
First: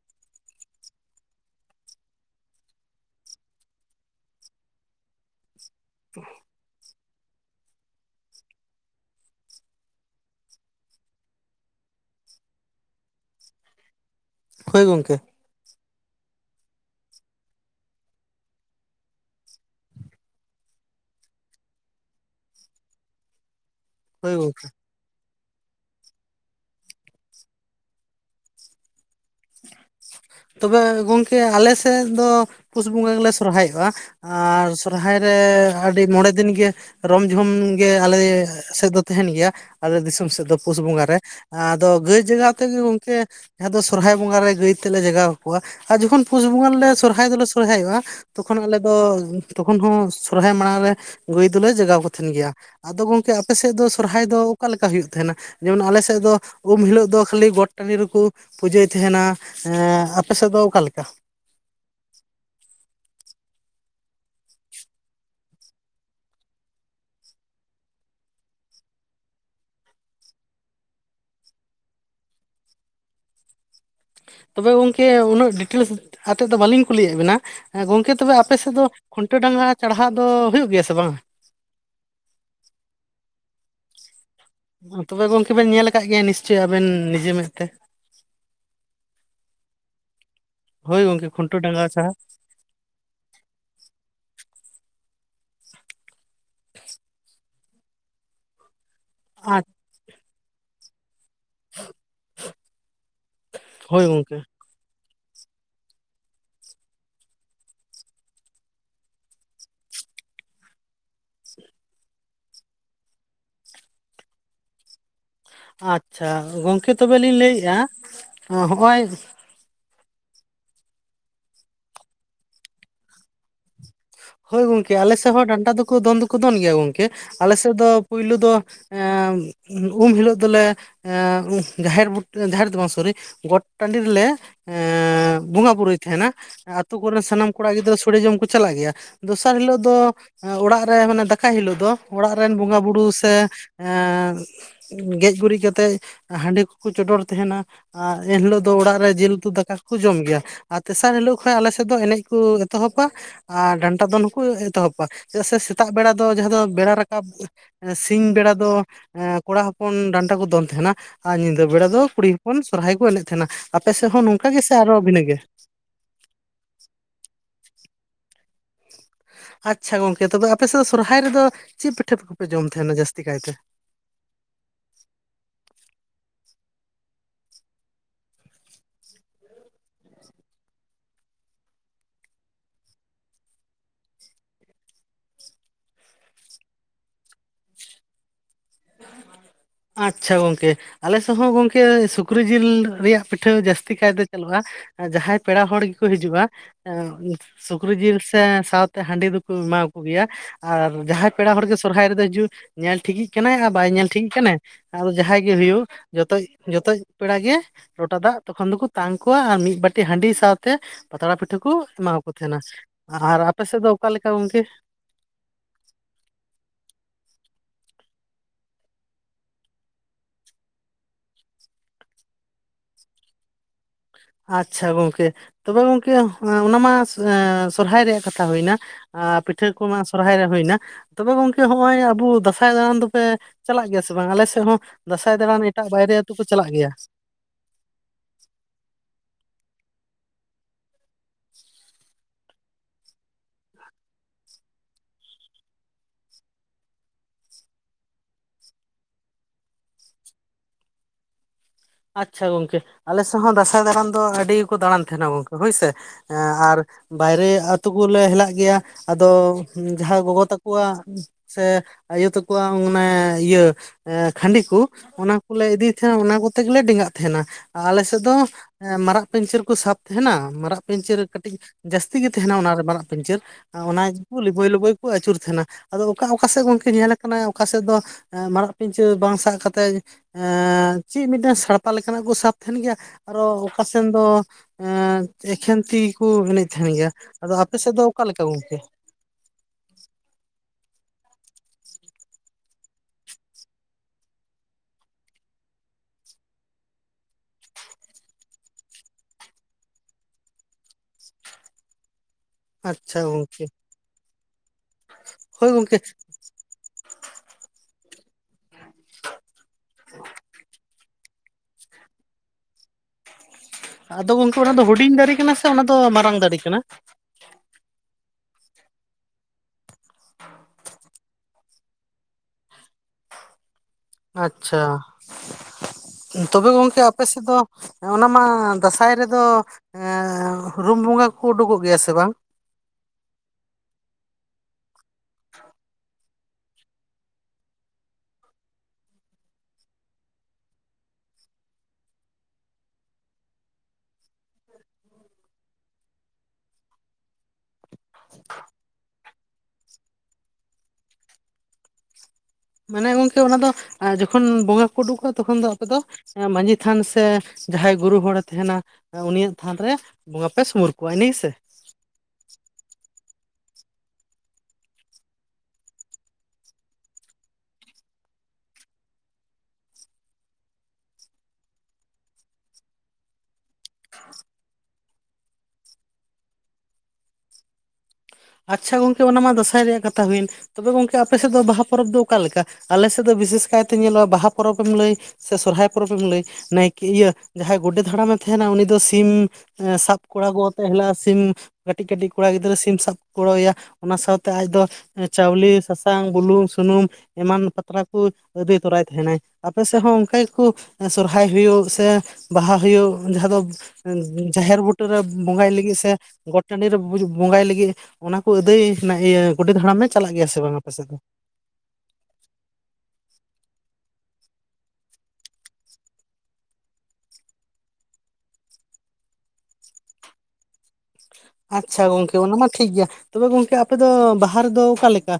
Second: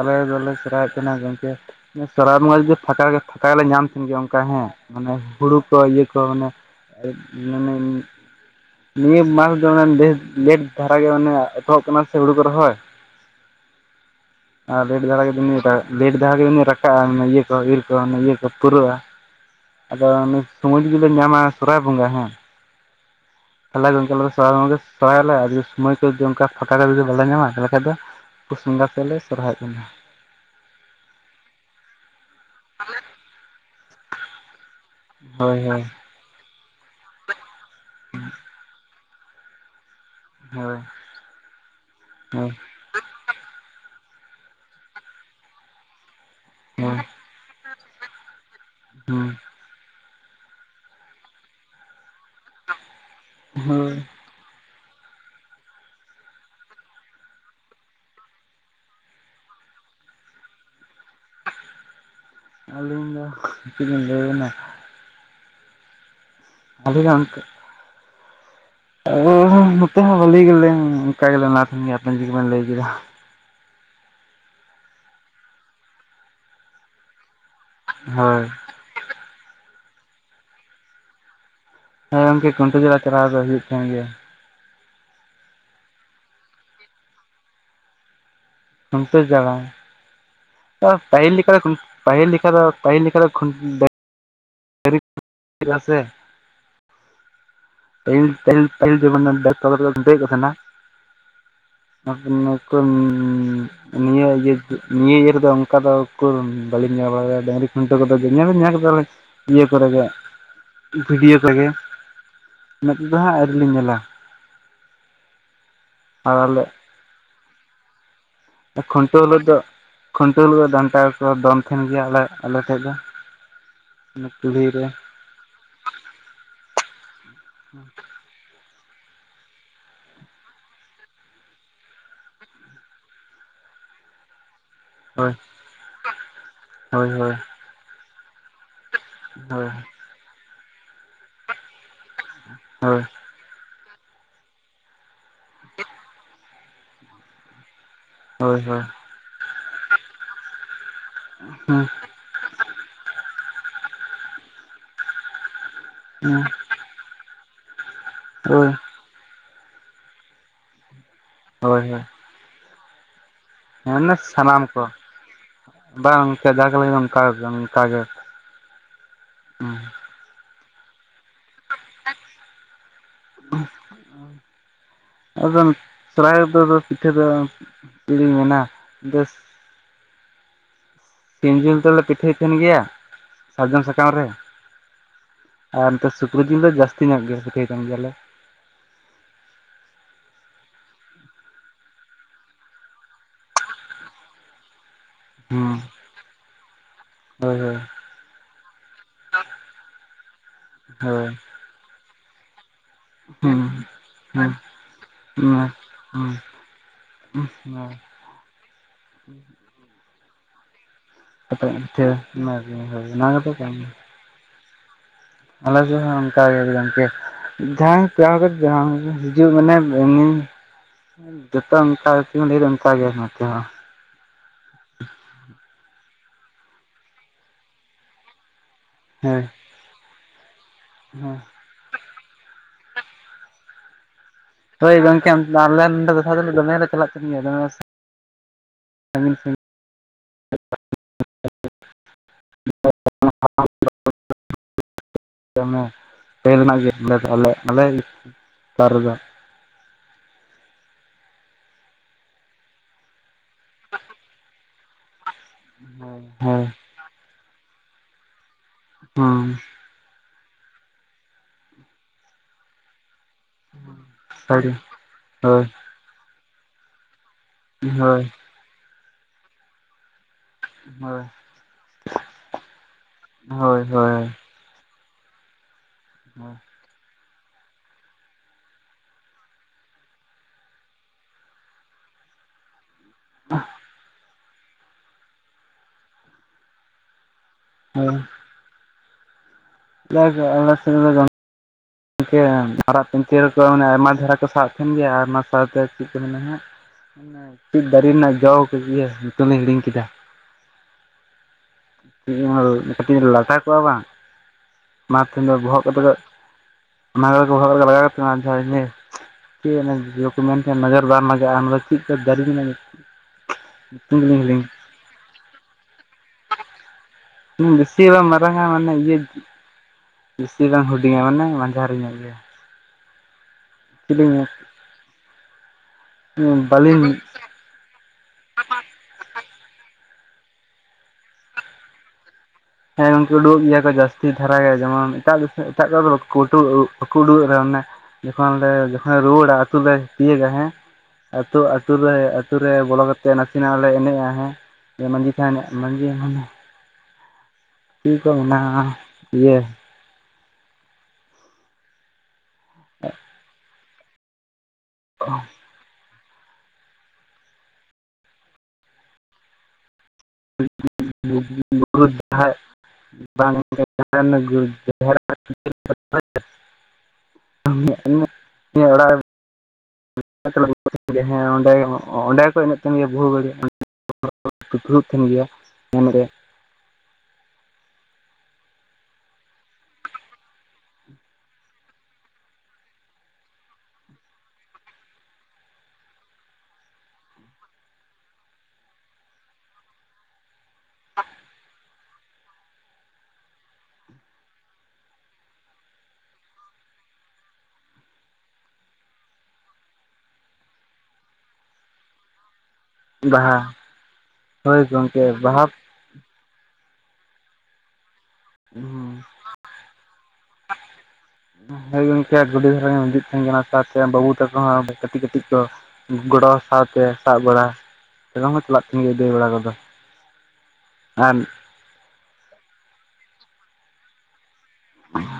ᱟᱞᱮ ᱫᱚᱞᱮ ᱥᱮᱨᱟᱭᱮᱫ ᱛᱟᱦᱮᱱᱟ ᱜᱚᱝᱠᱮ ᱥᱟᱨᱦᱟᱭ ᱵᱚᱸᱜᱟ ᱡᱩᱫᱤ ᱯᱷᱟᱸᱠᱟ ᱯᱷᱟᱸᱠᱟ ᱞᱮ ᱧᱟᱢ ᱛᱟᱦᱮᱱ ᱜᱮᱭᱟ ᱚᱱᱠᱟ ᱦᱮᱸ ᱢᱟᱱᱮ ᱦᱩᱲᱩ ᱠᱚ ᱤᱭᱟᱹ ᱠᱚ ᱢᱟᱱᱮ ᱢᱟᱱᱮ ᱱᱤᱭᱟᱹ ᱢᱟᱥ ᱫᱚ ᱞᱮ-ᱞᱮᱴ ᱫᱷᱟᱨᱟᱜ ᱜᱮ ᱢᱟᱱᱮ ᱮᱛᱚᱦᱚᱜ ᱠᱟᱱᱟ ᱥᱮ ᱦᱩᱲᱩ ᱠᱚ ᱨᱚᱦᱚᱭ᱾ ᱟᱨ ᱦᱳᱭ ᱞᱮᱰ ᱜᱚᱝᱠᱮ ᱫᱟᱨᱟ ᱜᱮᱛᱚᱧ ᱢᱮᱛᱟ ᱞᱮᱴ ᱫᱷᱟᱣ ᱜᱮ ᱨᱟᱠᱟᱵᱼᱟ ᱤᱭᱟᱹ ᱠᱚ ᱤᱨ ᱠᱚ ᱤᱭᱟᱹ ᱠᱚ ᱯᱩᱨᱟᱹᱜᱼᱟ᱾ ᱟᱫᱚ ᱥᱚᱢᱚᱭ ᱢᱩᱫᱤᱵᱮᱱ ᱧᱟᱢᱟ ᱥᱚᱨᱦᱟᱭ ᱵᱚᱸᱜᱟ ᱦᱮᱸ᱾ ᱛᱟᱦᱞᱮ ᱜᱚᱝᱠᱮ ᱟᱞᱮᱫᱚ ᱥᱚᱨᱦᱟᱭ ᱵᱚᱝᱜᱟ ᱥᱚᱨᱦᱟᱭ ᱚᱜᱟᱞᱮ ᱡᱩᱫᱤ ᱥᱩᱢᱚᱭ ᱠᱚ ᱚᱱᱠᱟ ᱡᱩᱫᱤ ᱯᱷᱟᱠᱟ ᱡᱩᱫᱤ ᱵᱟᱞᱮ ᱧᱟᱢᱟ ᱛᱟᱞᱦᱮ ᱠᱷᱟᱱ ᱫᱚ ᱯᱩᱥ ᱵᱚᱝᱜᱟ ᱥᱮᱫ ᱞᱮ ᱥᱚᱨᱦᱟᱭ ᱚᱜ ᱛᱟᱦᱮᱱᱟ᱾ ᱛᱚᱵᱮ ᱜᱚᱝᱠᱮ ᱟᱞᱮ ᱥᱮᱫ ᱫᱚ ᱯᱩᱥ ᱵᱚᱸᱜᱟ ᱜᱮᱞᱮ ᱥᱚᱨᱦᱟᱭᱚᱜᱼᱟ᱾ ᱟᱨ ᱥᱚᱨᱦᱟᱭ ᱨᱮ ᱦᱳᱭ ᱦᱳᱭ ᱟᱹᱰᱤ ᱢᱚᱬᱮ ᱫᱤᱱ ᱜᱮ ᱨᱚᱢ ᱡᱷᱚᱢ ᱜᱮ ᱟᱞᱮ ᱥᱮᱫ ᱫᱚ ᱛᱟᱦᱮᱱ ᱜᱮᱭᱟ᱾ ᱟᱞᱮ ᱫᱤᱥᱚᱢ ᱥᱮᱫ ᱫᱚ ᱯᱩᱥ ᱦᱳᱭ ᱵᱚᱸᱜᱟ ᱨᱮ ᱟᱫᱚ ᱜᱟᱹᱭ ᱦᱳᱭ ᱡᱟᱜᱟᱣ ᱛᱮᱜᱚᱝᱠᱮ ᱟᱫᱚ ᱥᱚᱨᱦᱟᱭ ᱵᱚᱸᱜᱟ ᱨᱮ ᱜᱟᱹᱭ ᱛᱮᱞᱮ ᱡᱟᱜᱟᱣ ᱯᱚᱣᱟ ᱟᱨ ᱡᱚᱠᱷᱚᱱ ᱯᱩᱥ ᱵᱚᱸᱜᱟ ᱨᱮᱞᱮ ᱦᱳᱭ ᱥᱚᱨᱦᱟᱭ ᱫᱚᱞᱮ ᱥᱚᱨᱦᱟᱭᱚᱜᱼᱟ ᱛᱚᱠᱷᱚᱱ ᱟᱞᱮ ᱫᱚ ᱦᱩᱸ ᱛᱚᱠᱷᱚᱱ ᱦᱚᱸ ᱥᱚᱨᱦᱟᱭ ᱢᱟᱲᱟᱝ ᱨᱮ ᱜᱟᱹᱭ ᱫᱚᱞᱮ ᱡᱟᱜᱟᱣ ᱠᱚ ᱛᱟᱦᱮᱱ ᱜᱤᱭᱟ᱾ ᱟᱫᱚ ᱜᱚᱝᱠᱮ ᱟᱯᱮᱥᱮᱜ ᱫᱚ ᱦᱳᱭ ᱥᱚᱨᱦᱟᱭ ᱫᱚ ᱚᱠᱟ ᱞᱮᱠᱟ ᱦᱩᱭᱩᱜ ᱛᱟᱦᱮᱱᱟ? ᱡᱮᱢᱚᱱ ᱟᱞᱮ ᱥᱮᱫ ᱫᱚ ᱩᱢ ᱦᱤᱞᱳᱜ ᱫᱚ ᱠᱷᱟᱹᱞᱤ ᱜᱚᱴ ᱴᱟᱺᱰᱤ ᱨᱮᱠᱚ ᱯᱩᱡᱟᱹᱭ ᱛᱟᱦᱮᱱᱟ ᱮᱸ ᱟᱯᱮᱥᱮᱜ ᱫᱚ ᱚᱠᱟᱞᱮᱠᱟ? ᱟᱹᱞᱤᱧ ᱫᱚ ᱪᱮᱜ ᱞᱤᱧ ᱞᱟᱹᱭ ᱟᱹᱵᱤᱱᱟ᱾ [unintelligible] ᱚ, ᱱᱚᱛᱮ ᱦᱚᱸ ᱵᱷᱟᱹᱞᱤ ᱜᱮᱞᱮ ᱚᱠᱟ ᱜᱮᱞᱮ ᱞᱟᱦᱟ ᱠᱷᱚᱱ ᱜᱮ ᱵᱮᱱ ᱜᱮ ᱵᱮᱱ ᱞᱟᱹᱭ ᱠᱮᱫᱟ ᱾ ᱛᱚᱵᱮ ᱜᱚᱝᱠᱮ ᱩᱱᱟᱹᱜ ᱰᱤᱴᱮᱞᱥ ᱟᱛᱮ ᱫᱚ ᱵᱟᱹᱞᱤᱧ ᱠᱩᱞᱤᱭᱮᱜ ᱵᱮᱱᱟ ᱾ ᱜᱚᱝᱠᱮ ᱛᱚᱵᱮ ᱦᱳᱭ ᱟᱯᱮ ᱥᱮᱫ ᱫᱚ ᱠᱷᱩᱱᱴᱟᱹᱣ ᱰᱟᱝᱨᱟ ᱪᱟᱲᱦᱟᱣ ᱫᱚ ᱦᱩᱭᱩᱜ ᱜᱮᱭᱟ ᱥᱮ ᱵᱟᱝᱼᱟ? ᱦᱮᱸ ᱜᱚᱝᱠᱮ, ᱠᱷᱩᱱᱴᱟᱹᱣ ᱰᱟᱝᱨᱟ ᱪᱟᱨᱟᱣ ᱫᱚ ᱦᱩᱭᱩᱜ ᱠᱟᱱ ᱜᱮᱭᱟ ᱾ ᱛᱚᱵᱮ ᱜᱚᱝᱠᱮ ᱵᱮᱱ ᱧᱮᱞ ᱠᱟᱜ ᱜᱮᱭᱟ ᱱᱤᱥᱪᱚᱭ ᱟᱵᱮᱱ ᱱᱤᱡᱮ ᱢᱮᱫ ᱛᱮ ᱾ ᱠᱷᱩᱱᱴᱟᱹᱣ ᱪᱟᱲᱦᱟᱣ, ᱛᱚ ᱦᱳᱭ ᱜᱚᱝᱠᱮ ᱯᱟᱹᱦᱤᱞ ᱞᱮᱠᱟ ᱠᱷᱩᱱᱴᱟᱹ ᱰᱟᱸᱜᱟ ᱠᱷᱩᱱᱴᱟᱹᱣ ᱪᱟᱲᱦᱟᱣ ᱯᱟᱹᱦᱤᱞ ᱞᱮ ᱯᱟᱹᱦᱤᱞ ᱞᱮᱠᱟ ᱫᱚ ᱠᱷᱩᱱᱴᱟᱹᱣ ᱰᱟᱹ ᱨᱤᱯ [inaudible] [unintelligible] ᱯᱟᱹᱦᱤᱞ ᱯᱟᱹᱦᱤᱞ ᱯᱟᱹᱦᱤᱞ ᱡᱮᱢᱚᱱ ᱟᱪ [unintelligible] ᱫᱮᱡ ᱠᱟᱱᱟ᱾ [unintelligible] ᱦᱳᱭ ᱱᱤᱭᱟᱹ ᱜᱚᱝᱠᱮ ᱤᱭᱟᱹ ᱱᱤᱭᱟᱹ ᱤᱭᱟᱹ ᱨᱮᱫᱚ ᱚᱝᱠᱟ ᱫᱚᱠᱚ ᱵᱟᱹᱞᱤᱧ ᱧᱮᱞ ᱵᱟᱲᱟ ᱠᱟᱫᱟ, ᱰᱟᱹᱝᱨᱤ ᱠᱷᱩᱱᱴᱟᱹ ᱠᱚᱫᱚ ᱡᱮ ᱧᱮᱞ ᱧᱮᱞ ᱠᱟᱫᱟᱞᱤᱧ ᱤᱭᱟᱹ ᱠᱚᱨᱮᱜ ᱵᱷᱤᱰᱤᱭᱳ ᱠᱚᱨᱮ ᱜᱮ ᱾ ᱢᱮᱛ ᱛᱮᱫᱚ ᱦᱟᱸᱜ ᱟᱹᱣᱨᱤ ᱞᱤᱧ ᱧᱮᱞᱟ ᱾ ᱟᱪᱪᱷᱟ, ᱟᱨ ᱟᱞᱮ ᱜᱚᱝᱠᱮ ᱛᱚᱵᱮ ᱞᱤᱧ ᱞᱟᱹᱭᱮᱜᱼᱟ ᱠᱷᱩᱱᱴᱟᱹᱣ ᱦᱤᱞᱳᱜ ᱫᱚ ᱠᱷᱩᱱᱟᱹᱣ ᱦᱤᱞᱳᱜ ᱫᱚ ᱰᱟᱱᱴᱟ ᱠᱚ ᱠᱚ ᱫᱚᱱ ᱛᱟᱦᱮᱱ ᱜᱮᱭᱟ ᱟᱞᱮ ᱴᱷᱮᱡ ᱫᱚ ᱾ ᱦᱳᱭ ᱜᱚᱝᱠᱮ, ᱟᱞᱮ ᱥᱮᱜ ᱦᱚᱸ ᱰᱟᱱᱴᱟ ᱫᱚᱠᱚ ᱫᱚᱱ ᱫᱚᱠᱚ ᱫᱚᱱ ᱜᱮᱭᱟ, ᱜᱚᱝᱠᱮ ᱟᱞᱮ ᱥᱮᱫ ᱫᱚ ᱯᱳᱭᱞᱳ ᱫᱚ ᱮᱸ ᱩᱢ ᱦᱤᱞᱳᱜ ᱫᱚᱞᱮ ᱮᱸ ᱡᱟᱦᱮᱨ ᱵᱩᱴ ᱡᱟᱦᱮᱨ ᱨᱮ ᱫᱚ ᱵᱟᱝ ᱥᱚᱨᱤ ᱜᱚᱴ ᱴᱟᱺᱰᱤ ᱨᱮᱞᱮ ᱦᱳᱭ ᱮ ᱵᱚᱸᱜᱟ ᱵᱩᱨᱩᱭ ᱛᱟᱦᱮᱱᱟ ᱟᱹᱛᱩ ᱦᱳᱭ ᱠᱚᱨᱮᱱ ᱦᱳᱭ ᱥᱟᱱᱟᱢ ᱠᱚᱲᱟ ᱜᱤᱫᱽᱨᱟᱹ ᱥᱚᱲᱮ ᱡᱚᱢ ᱠᱚ ᱪᱟᱞᱟᱜ ᱜᱮᱭᱟ ᱾ ᱫᱚᱥᱟᱨ ᱦᱳᱭ ᱦᱤᱞᱳᱜ ᱫᱚ ᱚᱲᱟᱜ ᱨᱮ ᱢᱟᱱᱮ ᱫᱟᱠᱟᱭ ᱦᱤᱞᱳᱜ ᱫᱚ ᱚᱲᱟᱜ ᱨᱮᱱ ᱵᱚᱸᱜᱟ ᱵᱩᱨᱩ ᱦᱳᱭ ᱥᱮ ᱜᱮᱡ ᱜᱩᱨᱤᱡ ᱠᱟᱛᱮ ᱦᱟᱺᱰᱤ ᱠᱚᱠᱚ ᱪᱚᱰᱚᱨ ᱛᱟᱦᱮᱱᱟ ᱾ ᱟᱨ ᱮᱱᱦᱤᱞᱳᱜ ᱦᱳᱭ ᱫᱚ ᱦᱳᱭ ᱚᱲᱟᱜ ᱨᱮ ᱡᱤᱞ ᱩᱛᱩ ᱫᱟᱠᱟ ᱠᱚ ᱡᱚᱢ ᱜᱮᱭᱟ ᱟᱨ ᱛᱮᱥᱟᱨ ᱦᱤᱞᱳᱜ ᱠᱷᱚᱱ ᱟᱞᱮ ᱦᱩᱸ ᱥᱮᱫ ᱫᱚ ᱮᱱᱮᱡ ᱠᱚ ᱮᱛᱚᱦᱚᱵᱟ ᱟᱨ ᱰᱟᱱᱴᱟ ᱫᱚᱱ ᱦᱚᱸᱠᱚ ᱮᱛᱚᱦᱚᱵᱟ ᱾ ᱪᱮᱫᱟᱜ ᱥᱮ ᱥᱮᱛᱟᱜ ᱵᱮᱲᱟ ᱫᱚ ᱦᱩᱸ ᱡᱟᱦᱟᱸ ᱫᱚ ᱵᱮᱲᱟ ᱨᱟᱠᱟᱵ ᱥᱤᱧ ᱵᱮᱲᱟ ᱦᱳᱭ ᱫᱚ ᱮᱸ ᱠᱚᱲᱟ ᱦᱚᱯᱚᱱ ᱰᱟᱱᱴᱟ ᱠᱚ ᱫᱚᱱ ᱛᱟᱦᱮᱱᱟ ᱟᱨ ᱧᱤᱫᱟᱹ ᱦᱳᱭ ᱵᱮᱲᱟ ᱫᱚ ᱦᱳᱭ ᱠᱩᱲᱤ ᱦᱚᱯᱚᱱ ᱥᱚᱨᱦᱟᱭ ᱠᱚ ᱮᱱᱮᱡ ᱛᱟᱦᱮᱱᱟ ᱾ ᱟᱯᱮ ᱥᱮᱜ ᱢᱟᱱᱮ ᱦᱚᱸ ᱱᱚᱝᱠᱟ ᱜᱮ ᱥᱟᱱᱟᱢ ᱥᱮ ᱠᱚ ᱟᱨᱦᱚᱸ ᱵᱷᱤᱱᱟᱹ ᱜᱮ? ᱵᱟᱝ ᱚᱝᱠᱮ [unintelligible] ᱚᱝᱠᱟ ᱜᱮ ᱾ ᱟᱪᱪᱷᱟ ᱜᱚᱝᱠᱮ, ᱛᱚᱵᱮ ᱟᱯᱮ ᱥᱮᱫ ᱫᱚ ᱥᱚᱨᱦᱟᱭ ᱨᱮᱫᱚ ᱪᱮᱫ ᱯᱤᱴᱷᱟᱹ ᱠᱚᱯᱮ ᱡᱚᱢ ᱛᱟᱦᱮᱱᱟ ᱡᱟᱹᱥᱛᱤ ᱠᱟᱹᱭᱛᱮ? ᱟᱫᱚ ᱥᱚᱨᱦᱟᱭ ᱨᱮᱫᱚ ᱟᱫᱚ ᱯᱤᱴᱷᱟᱹ ᱫᱚ ᱪᱮᱫ ᱤᱧ ᱢᱮᱱᱟ ᱵᱮᱥ ᱥᱤᱢ ᱡᱤᱞ ᱛᱮᱞᱮ ᱯᱤᱴᱷᱟᱹᱭ ᱛᱟᱦᱮᱱ ᱜᱮᱭᱟ, ᱥᱟᱨᱡᱚᱢ ᱥᱟᱠᱟᱢ ᱨᱮ ᱾ ᱟᱨ ᱱᱚᱛᱮ ᱥᱩᱠᱨᱤ ᱡᱤᱞ ᱫᱚ ᱡᱟᱹᱥᱛᱤ ᱧᱚᱜ ᱜᱮ ᱯᱤᱴᱷᱟᱹᱭ ᱠᱟᱱ ᱜᱮᱭᱟᱞᱮ ᱾ ᱦ [inaudible] ᱟᱪᱪᱷᱟ ᱜᱚᱝᱠᱮ, ᱟᱞᱮ ᱥᱮᱥ ᱦᱚᱸ ᱜᱚᱝᱠᱮ, ᱥᱩᱠᱨᱤ ᱡᱤᱞ ᱨᱮᱭᱟᱜ ᱯᱤᱴᱷᱟᱹ ᱡᱟᱹᱥᱛᱤ ᱠᱟᱭᱛᱮ, ᱧᱮᱼᱟ ᱡᱟᱦᱟᱸᱭ ᱯᱮᱲᱟ ᱦᱩᱸ ᱦᱚᱲ ᱜᱮ ᱠᱚ ᱦᱤᱡᱩᱜᱼᱟ, ᱮ ᱦᱳᱭ ᱦᱳᱭ ᱥᱩᱠᱨᱤ ᱡᱤᱞ ᱮ ᱥᱟᱶᱛᱮ ᱦᱟᱺᱰᱤ ᱫᱩᱠᱚ ᱮᱢᱟ ᱞᱠᱚ ᱜᱮᱭᱟ, ᱟᱨ ᱦᱳᱭ ᱡᱟᱦᱟᱸᱭ ᱯᱮᱲᱟ ᱦᱚᱲ ᱜᱮ ᱥᱚᱨᱦᱟᱭ ᱨᱮᱫᱚ ᱦᱤᱡᱩᱜ ᱧᱮᱞ ᱴᱷᱤᱠ ᱠᱟᱱᱟᱭ ᱦᱩᱸ ᱟᱨ ᱵᱟᱭ ᱧᱮᱞ ᱴᱷᱤᱠ ᱦᱩᱸ ᱠᱟᱱᱟᱭ ᱟᱫᱚ ᱡᱟᱦᱟᱸᱭ ᱜᱮ ᱦᱩᱸ ᱦᱳᱭᱳᱜ, ᱡᱚᱛᱚᱭᱤᱡ ᱦᱩᱸ ᱡᱚᱛᱚᱭᱤᱡ ᱯᱮᱲᱟ ᱜᱮ, ᱦᱩᱸ ᱞᱚᱴᱟ ᱫᱟᱜ ᱛᱚᱠᱷᱚᱱ ᱫᱚᱠᱚ ᱛᱟᱝ ᱠᱚᱣᱟ ᱟᱨ ᱢᱤᱫ ᱵᱟᱴᱤ ᱦᱟᱺᱰᱤ ᱥᱟᱶᱛᱮ, ᱯᱟᱛᱲᱟ ᱯᱤᱴᱷᱟᱹ ᱠᱩ ᱮᱢᱟ ᱟᱠᱚ ᱚᱱᱟ ᱛᱟᱦᱮᱱᱟ ᱜᱮ ᱦᱳᱭ ᱾ ᱚᱱᱟ ᱟᱨ ᱜᱮᱛᱚ ᱟᱯᱮ ᱥᱮᱫ ᱠᱟᱹᱢᱤ ᱫᱚ ᱚᱠᱟ ᱞᱮᱠᱟ ᱜᱚᱝᱠᱮ? ᱟᱞᱮ ᱥᱮᱫ ᱦᱚ ᱚᱱᱠᱟ ᱜᱮ ᱜᱚᱝᱠᱮ ᱾ ᱡᱟᱦᱟᱸᱭ ᱯᱮᱲᱟ ᱦᱚᱲ ᱠᱚ ᱡᱚᱢ ᱜᱮ ᱦᱤᱡᱩᱜ ᱢᱟᱱᱮ ᱮᱢᱱᱤ ᱡᱚᱛᱚ ᱚᱱᱠᱟ ᱰᱷ [unintelligible] ᱫᱚ ᱚᱱᱠᱟ ᱜᱮ ᱱᱚᱛᱮ ᱦᱚᱸ, ᱟᱪᱪᱷᱟ ᱜᱚᱝᱠᱮ, ᱛᱚᱵᱮ ᱜᱚᱝᱠᱮ ᱚᱱᱟ ᱢᱟ ᱥᱚᱨᱚᱦᱟᱭ ᱨᱮᱭᱟᱜ ᱠᱟᱛᱷᱟ ᱦᱩᱭᱱᱟ ᱾ ᱦᱮᱸ ᱟ ᱯᱤᱴᱷᱟᱹ ᱠᱚᱢᱟ ᱥᱚᱨᱦᱟᱭ ᱨᱮ ᱦᱩᱭᱱᱟ ᱾ ᱛᱚᱵᱮ ᱦᱮᱸ ᱜᱚᱝᱠᱮ ᱦᱚᱸᱜᱼᱚᱭ ᱟᱵᱩ ᱫᱟᱥᱟᱸᱭ ᱫᱟᱬᱟᱱ ᱫᱚᱯᱮ ᱪᱟᱞᱟᱜ ᱜᱮᱭᱟ ᱥᱮ ᱵᱟᱝ? ᱟᱞᱮ ᱥᱮ ᱥᱮᱫ ᱦᱚᱸ ᱦᱳᱭ ᱜᱚᱝᱠᱮ ᱫᱟᱥᱟᱸᱭ ᱫᱟᱬᱟᱱ, ᱟᱞᱮ ᱮᱴᱟᱜ ᱱᱚᱰᱮ ᱵᱟᱭᱨᱮ ᱟᱹᱛᱩ ᱫᱚ ᱠᱚ ᱫᱚ ᱪᱟᱞᱟᱜ ᱜᱮᱭᱟ ᱾ [unintelligible] ᱥᱟᱺᱜᱤᱧ ᱥᱮᱱ [inaudible] [inaudible] [inaudible] [inaudible] ᱨᱮᱱᱟᱜ ᱜᱮ ᱟᱞᱮ ᱫᱚ ᱟᱞᱮ ᱟᱞᱮ ᱥᱟᱨ ᱨᱮᱫᱚ ᱟᱪᱷᱟ ᱜᱚᱝᱠᱮ, ᱟᱞᱮ ᱥᱮᱫ ᱦᱚᱸ ᱫᱟᱸᱥᱟᱭ ᱫᱟᱬᱟᱱ ᱫᱚ ᱟᱹᱰᱤ ᱜᱮᱠᱚ ᱫᱟᱬᱟᱱ ᱛᱟᱦᱮᱱᱟ ᱜᱚᱢᱠᱮ, ᱦᱳᱭᱥᱮ ᱦᱳᱭ ᱟᱨ ᱵᱟᱭᱨᱮ ᱟᱛᱳ ᱠᱚᱞᱮ ᱦᱮᱞᱟᱜ ᱜᱮᱭᱟ ᱟᱫᱚ ᱦᱩᱸ ᱡᱟᱦᱟᱸ ᱜᱚᱜᱚ ᱛᱟᱠᱚᱣᱟᱜ, ᱥᱮ ᱟᱭᱳ ᱛᱟᱠᱚᱣᱟᱜ ᱚᱱᱮ ᱤᱭᱟᱹ ᱮ ᱠᱷᱟᱹᱰᱤ ᱥᱟᱹᱨᱤ ᱠᱩ, ᱚᱱᱟ ᱦᱳᱭ ᱠᱚᱞᱮ ᱤᱫᱤᱭ ᱛᱟᱦᱮᱸᱱᱟ ᱚᱱᱟ ᱠᱚᱛᱮ ᱜᱮᱞᱮ ᱰᱮᱸᱜᱟᱜ ᱛᱟᱦᱮᱱᱟ᱾ ᱟᱞᱮ ᱥᱮᱫ ᱦᱳᱭ ᱫᱚ, ᱢᱟᱨᱟᱜ ᱯᱤᱧᱪᱟᱹᱨ ᱠᱚ ᱥᱟᱵ ᱛᱟᱦᱮᱱᱟ ᱢᱟᱨᱟᱜ ᱯᱤᱧᱪᱟᱹᱨ ᱠᱟᱹᱴᱤᱡ ᱡᱟᱹᱥᱛᱤ ᱜᱮ ᱛᱟᱦᱮᱱᱟ, ᱚᱱᱟᱨᱮ ᱢᱟᱨᱟᱜ ᱯᱤᱧᱪᱟᱹᱨ ᱦᱳᱭ ᱚᱱᱟ ᱜᱮᱠ ᱦᱳᱭ ᱞᱤ ᱞᱤᱵᱟᱹᱭ ᱞᱟᱵᱟᱹᱭ ᱠᱚ ᱟᱹᱪᱩᱨ ᱛᱟᱦᱮᱸᱱᱟ, ᱟᱫᱚ ᱚᱠᱟ ᱚᱠᱟ ᱥᱮᱫ ᱜᱚᱝᱠᱮ ᱧᱮᱞ ᱟᱠᱟ ᱠᱟᱱᱟᱭ ᱚᱠᱟ ᱥᱮᱫ ᱫᱚ, ᱢᱟᱨᱟᱜ ᱯᱤᱧᱪᱟᱹᱨ ᱵᱟᱝ ᱥᱟᱵ ᱠᱟᱛᱮᱫ ᱮᱻ ᱪᱮᱫ ᱢᱤᱫᱴᱮᱱ ᱥᱟᱲᱯᱟ ᱞᱮᱠᱟᱱᱟᱜ ᱠᱚ ᱥᱟᱵ ᱛᱟᱦᱮᱱ ᱜᱮᱭᱟ, ᱟᱨᱚ ᱚᱠᱟ ᱥᱮᱱ ᱫᱚ ᱾ ᱮᱻ ᱮᱠᱷᱮᱱ ᱛᱤ ᱜᱮᱠᱩ ᱮᱱᱮᱡ ᱛᱟᱦᱮᱱ ᱜᱮᱭᱟ, ᱟᱫᱚ ᱟᱯᱮ ᱥᱮᱫ ᱫᱚ ᱚᱠᱟ ᱞᱮᱠᱟ ᱜᱚᱝᱠᱮ? ᱡ [unintelligible] ᱤᱱᱠᱮ ᱢᱟᱨᱟᱜ ᱯᱤᱧᱪᱟᱹᱨ ᱫᱚ ᱟᱭᱢᱟ ᱫᱷᱟᱨᱟ ᱠᱚ ᱥᱟᱵ ᱛᱟᱦᱮᱱ ᱜᱮᱭᱟ ᱟᱭᱢᱟ ᱥᱟᱶᱛᱮ ᱪᱮᱫ ᱠᱚ ᱢᱮᱱᱟ ᱦᱜ ᱪᱮᱫ ᱫᱟᱨᱮ ᱨᱮᱱᱟᱜ ᱡᱚ ᱠᱚ ᱤᱭᱟᱹ ᱧᱩᱛᱩᱢᱤᱧ ᱦᱤᱲᱤᱧ ᱠᱮᱫᱟ ᱾ [unintelligible] [unintelligible] ᱟᱪᱪᱷᱟ ᱠᱟᱹᱴᱤᱡ ᱞᱟᱴᱟ ᱜᱚᱝᱠᱮ ᱠᱚᱜᱼᱟ ᱵᱟᱝ ᱢᱟ ᱛᱷ ᱫᱚ ᱦᱳᱭ ᱵᱚᱦᱚᱜ ᱜᱚᱝᱠᱮ ᱠᱟᱛᱮ ᱫᱚ ᱢᱟᱜᱮ [unintelligible] ᱪᱮ ᱥᱱᱟ ᱡᱚ ᱠᱚ ᱢᱮᱱ ᱛᱟᱦᱮᱱ ᱱᱚᱡᱟᱨ ᱵᱟᱝ ᱞᱟᱜᱟᱜᱼᱟ, ᱚᱱᱟᱫᱚ ᱪᱮᱫ ᱞᱮᱠᱟ ᱫᱟᱨᱮ ᱨᱮᱭᱟᱜ ᱱᱩᱼᱼ ᱟᱫᱚ ᱜᱚᱢᱠᱮ ᱚᱱᱟ ᱫᱚ ᱦᱩᱰᱤᱧ ᱫᱟᱨᱮ ᱠᱟᱱᱟ, ᱥᱮ ᱚᱱᱟ ᱫᱚ ᱢᱟᱨᱟᱝ ᱫᱟᱨᱮ ᱠᱟᱱᱟ? ᱵᱮᱥᱤ ᱵᱟᱝ ᱢᱟᱨᱟᱝᱟ ᱢᱟᱱᱮ ᱤᱭᱟᱹ, ᱵᱮᱥᱤ ᱵᱟᱝ ᱦᱩᱰᱤᱧᱟ, ᱢᱟᱱᱮ ᱢᱟᱡᱷᱟᱨᱤ ᱧᱚᱜ ᱜᱮᱭᱟ ᱾ ᱟᱪᱪᱷᱟ, ᱛᱚᱵᱮ ᱜᱚᱝᱠᱮ ᱵᱟᱹᱞᱤᱧ ᱟᱯᱮ ᱥᱮᱫ ᱫᱚ ᱚᱱᱟ ᱢᱟ ᱫᱟᱸᱥᱟᱭ ᱨᱮᱫᱚ, ᱚ ᱨᱩᱢ ᱵᱚᱸᱜᱟ ᱠᱚᱠᱚ ᱩᱰᱩᱠᱚᱜ ᱜᱮᱭᱟ ᱥᱮ ᱵᱟᱝ? ᱦᱮᱸ ᱜᱚᱝᱠᱮ ᱩᱰᱩᱠᱟᱹᱜ ᱜᱮᱭᱟ ᱠᱚ ᱡᱟᱹᱥᱛᱤ ᱫᱷᱟᱨᱟ ᱜᱮ, ᱡᱮᱢᱚᱱ ᱮᱴᱟᱜ ᱮᱴᱟᱜ ᱠᱚᱨᱮᱫᱚ ᱩ ᱵᱟᱠᱚ ᱩᱰᱩᱠᱜ ᱨᱮᱦᱽ ᱚᱱᱮ ᱡᱚᱠᱷᱚᱱ ᱞᱮ ᱡᱚᱠᱷᱚᱱ ᱞᱮ ᱨᱩᱣᱟᱹᱲᱟ, ᱟᱛᱳ ᱞᱮ ᱛᱤᱭᱳᱜᱟ ᱦᱮᱸ, ᱟᱹᱛᱩᱳ ᱟᱹᱛᱩ ᱨᱮ ᱟᱛᱳ ᱨᱮ ᱵᱚᱞᱚ ᱠᱟᱛᱮᱜ ᱱᱟᱥᱮᱱᱟᱜ ᱞᱮ ᱮᱱᱮᱡᱼᱟ ᱦᱮᱸ, ᱡᱮ ᱢᱟᱹᱡᱤᱨ ᱛᱷᱟᱱᱟ ᱢᱟᱹᱡᱤ ᱮᱢᱳᱜ ᱪᱮ ᱠᱚ ᱢᱮᱱᱟᱼᱟ ᱤᱭᱟᱹ ᱢᱟᱱᱮ ᱜᱚᱝᱠᱮ ᱚᱱᱟ ᱫᱚ ᱡᱚᱠᱷᱚᱱ ᱵᱚᱸᱜᱟ ᱠᱚ ᱩᱰᱩᱠᱚᱜ-ᱟ ᱛᱚᱠᱷᱚᱱ ᱫᱚ ᱟᱯᱮ ᱫᱚ ᱢᱟᱟᱹᱡᱷᱤ ᱛᱷᱟᱱ ᱥᱮ ᱡᱟᱦᱟᱸᱭ ᱜᱩᱨᱩ ᱦᱚᱲᱮ ᱛᱟᱦᱮᱱᱟ ᱩᱱᱤᱭᱟᱜ ᱛᱷᱟᱱ ᱨᱮ ᱵᱚᱸᱜᱟ ᱯᱮ ᱥᱩᱢᱩᱨ ᱠᱚᱣᱟ ᱤᱱᱟᱹ ᱜᱮᱥᱮ [unintelligible] ᱜᱩᱨᱩ ᱡᱟᱦᱟᱸᱭ ᱵᱟᱝ ᱜᱮ ᱜᱩᱨᱩ ᱛᱟᱦᱮᱱ ᱡᱟᱦᱟᱸᱨᱮ ᱩᱱᱤ ᱩᱱᱤᱭᱟᱜ ᱟᱲᱟᱜ ᱦᱮᱸ ᱚᱸᱰᱮ ᱚᱸᱰᱮ ᱠᱚ ᱮᱱᱮᱡ ᱠᱟᱱ ᱜᱮᱭᱟ ᱵᱩᱦᱩ ᱜᱟᱬᱤ᱾ [unintelligible] ᱫᱩᱯᱲᱩᱜ ᱛᱟᱦᱮᱱ ᱜᱮᱭᱟ ᱢᱚᱱᱮᱨᱮ᱾ ᱟᱪᱪᱷᱟ ᱜᱚᱝᱠᱮ ᱚᱱᱟ ᱢᱟ ᱫᱚᱥᱟᱭ ᱨᱮᱭᱟᱜ ᱠᱟᱛᱷᱟ ᱦᱩᱭᱮᱱ᱾ ᱛᱚᱵᱮ ᱜᱚᱝᱠᱮ ᱟᱯᱮ ᱥᱮᱫ ᱫᱚ ᱵᱟᱦᱟ ᱯᱚᱨᱚᱵᱽ ᱫᱚ ᱚᱠᱟ ᱞᱮᱠᱟ? ᱟᱞᱮ ᱥᱮᱫ ᱫᱚ ᱵᱤᱥᱮᱥ ᱠᱟᱭᱛᱮ ᱧᱮᱞᱚᱜ-ᱟ ᱵᱟᱦᱟ ᱯᱚᱨᱚᱵᱽ ᱮᱢ ᱞᱟᱹᱭ ᱥᱮ ᱥᱚᱨᱦᱟᱭ ᱯᱚᱨᱚᱵᱽ ᱮᱢ ᱞᱟᱹᱭ ᱱᱟᱭᱠᱮ ᱤᱭᱟᱹ ᱡᱟᱦᱟᱸᱭ ᱜᱳᱰᱮᱛ ᱫᱟᱲᱟᱢᱮ ᱛᱟᱦᱮᱱᱟ ᱩᱱᱤ ᱫᱚ ᱥᱤᱢ ᱥᱟᱵ ᱠᱚᱜ-ᱟ ᱵᱚ ᱠᱟᱴᱤᱡ ᱠᱟᱴᱤᱡ ᱥᱤᱢ ᱠᱟᱹᱴᱤᱡ ᱠᱟᱹᱴᱤᱡ ᱠᱚᱲᱟ ᱜᱤᱫᱽᱨᱟᱹ ᱥᱤᱢ ᱥᱟᱵ ᱜᱚᱲᱚᱣᱟᱭᱟ ᱚᱱᱟ ᱥᱟᱶᱛᱮ ᱟᱡ ᱫᱚ ᱪᱟᱣᱞᱮ ᱥᱟᱥᱟᱝ ᱵᱩᱞᱩᱝ ᱥᱩᱱᱩᱢ ᱮᱢᱟᱱ ᱯᱟᱛᱲᱟ ᱠᱚ ᱟᱹᱫᱟᱹᱭ ᱛᱚᱨᱟᱭ ᱛᱟᱦᱮᱱᱟᱭ᱾ ᱟᱯᱮ ᱥᱮᱫ ᱦᱚᱸ ᱚᱱᱠᱟ ᱜᱮᱠᱚ ᱥᱚᱨᱦᱟᱭ ᱦᱩᱭᱩᱜ ᱥᱮ ᱵᱟᱦᱟ ᱦᱩᱭᱩᱜ, ᱡᱟᱦᱟᱸ ᱵᱟᱦᱟ ᱫᱚ ᱡᱟᱦᱮᱨ ᱦᱳᱭ ᱵᱩᱴᱟᱹᱨᱮ ᱜᱚᱝᱠᱮ ᱵᱟᱦᱟ ᱵᱚᱸᱜᱟᱭ ᱞᱟᱹᱜᱤᱫ ᱥᱮ ᱜᱚᱴ ᱴᱟᱺᱰᱤ ᱨᱮ ᱵᱚ ᱵᱚᱸᱜᱟᱭ ᱞᱟᱹᱜᱤᱫ ᱚᱱᱟ ᱠᱚ ᱟᱹᱫᱟᱹᱭ ᱤᱭᱟᱹ ᱜᱳᱰᱮᱛ ᱦᱟᱲᱟᱢᱮ ᱪᱟᱞᱟᱜ ᱜᱮᱭᱟ ᱥᱮ ᱵᱟᱝ ᱟᱯᱮ ᱥᱮᱫ ᱫᱚ? ᱦᱮᱸ ᱜᱚᱝᱠᱮ ᱜᱟᱹᱰᱤ ᱫᱷᱟᱨᱟᱧ [unintelligible] ᱠᱟᱱᱟ ᱥᱟᱶᱛᱮ ᱵᱟᱹᱵᱩ ᱛᱟᱠᱚ ᱦᱚᱸ ᱠᱟᱹᱴᱤᱡ ᱠᱟᱹᱴᱤᱡ ᱠᱚ᱾ ᱜᱚᱲᱚ ᱥᱟᱶᱛᱮ ᱥᱟᱵ ᱵᱟᱲᱟ ᱮᱠᱫᱚᱢ ᱠᱚ ᱪᱟᱞᱟᱜ ᱛᱤᱧ ᱜᱮᱭᱟ ᱟ. ᱫᱟᱹᱭ ᱵᱟᱲᱟ ᱠᱚᱫᱚ᱾ ᱟᱱ ᱟᱪᱪᱷᱟ ᱜᱚᱝᱠᱮ ᱚᱱᱟ ᱢᱟ ᱴᱷᱤᱠ ᱜᱮᱭᱟ, ᱛᱚᱵᱮ ᱜᱚᱝᱠᱮ ᱟᱯᱮ ᱫᱚ ᱵᱟᱦ ᱦᱟ ᱨᱮᱫᱚ ᱚᱠᱟ‌ᱞᱮᱠᱟ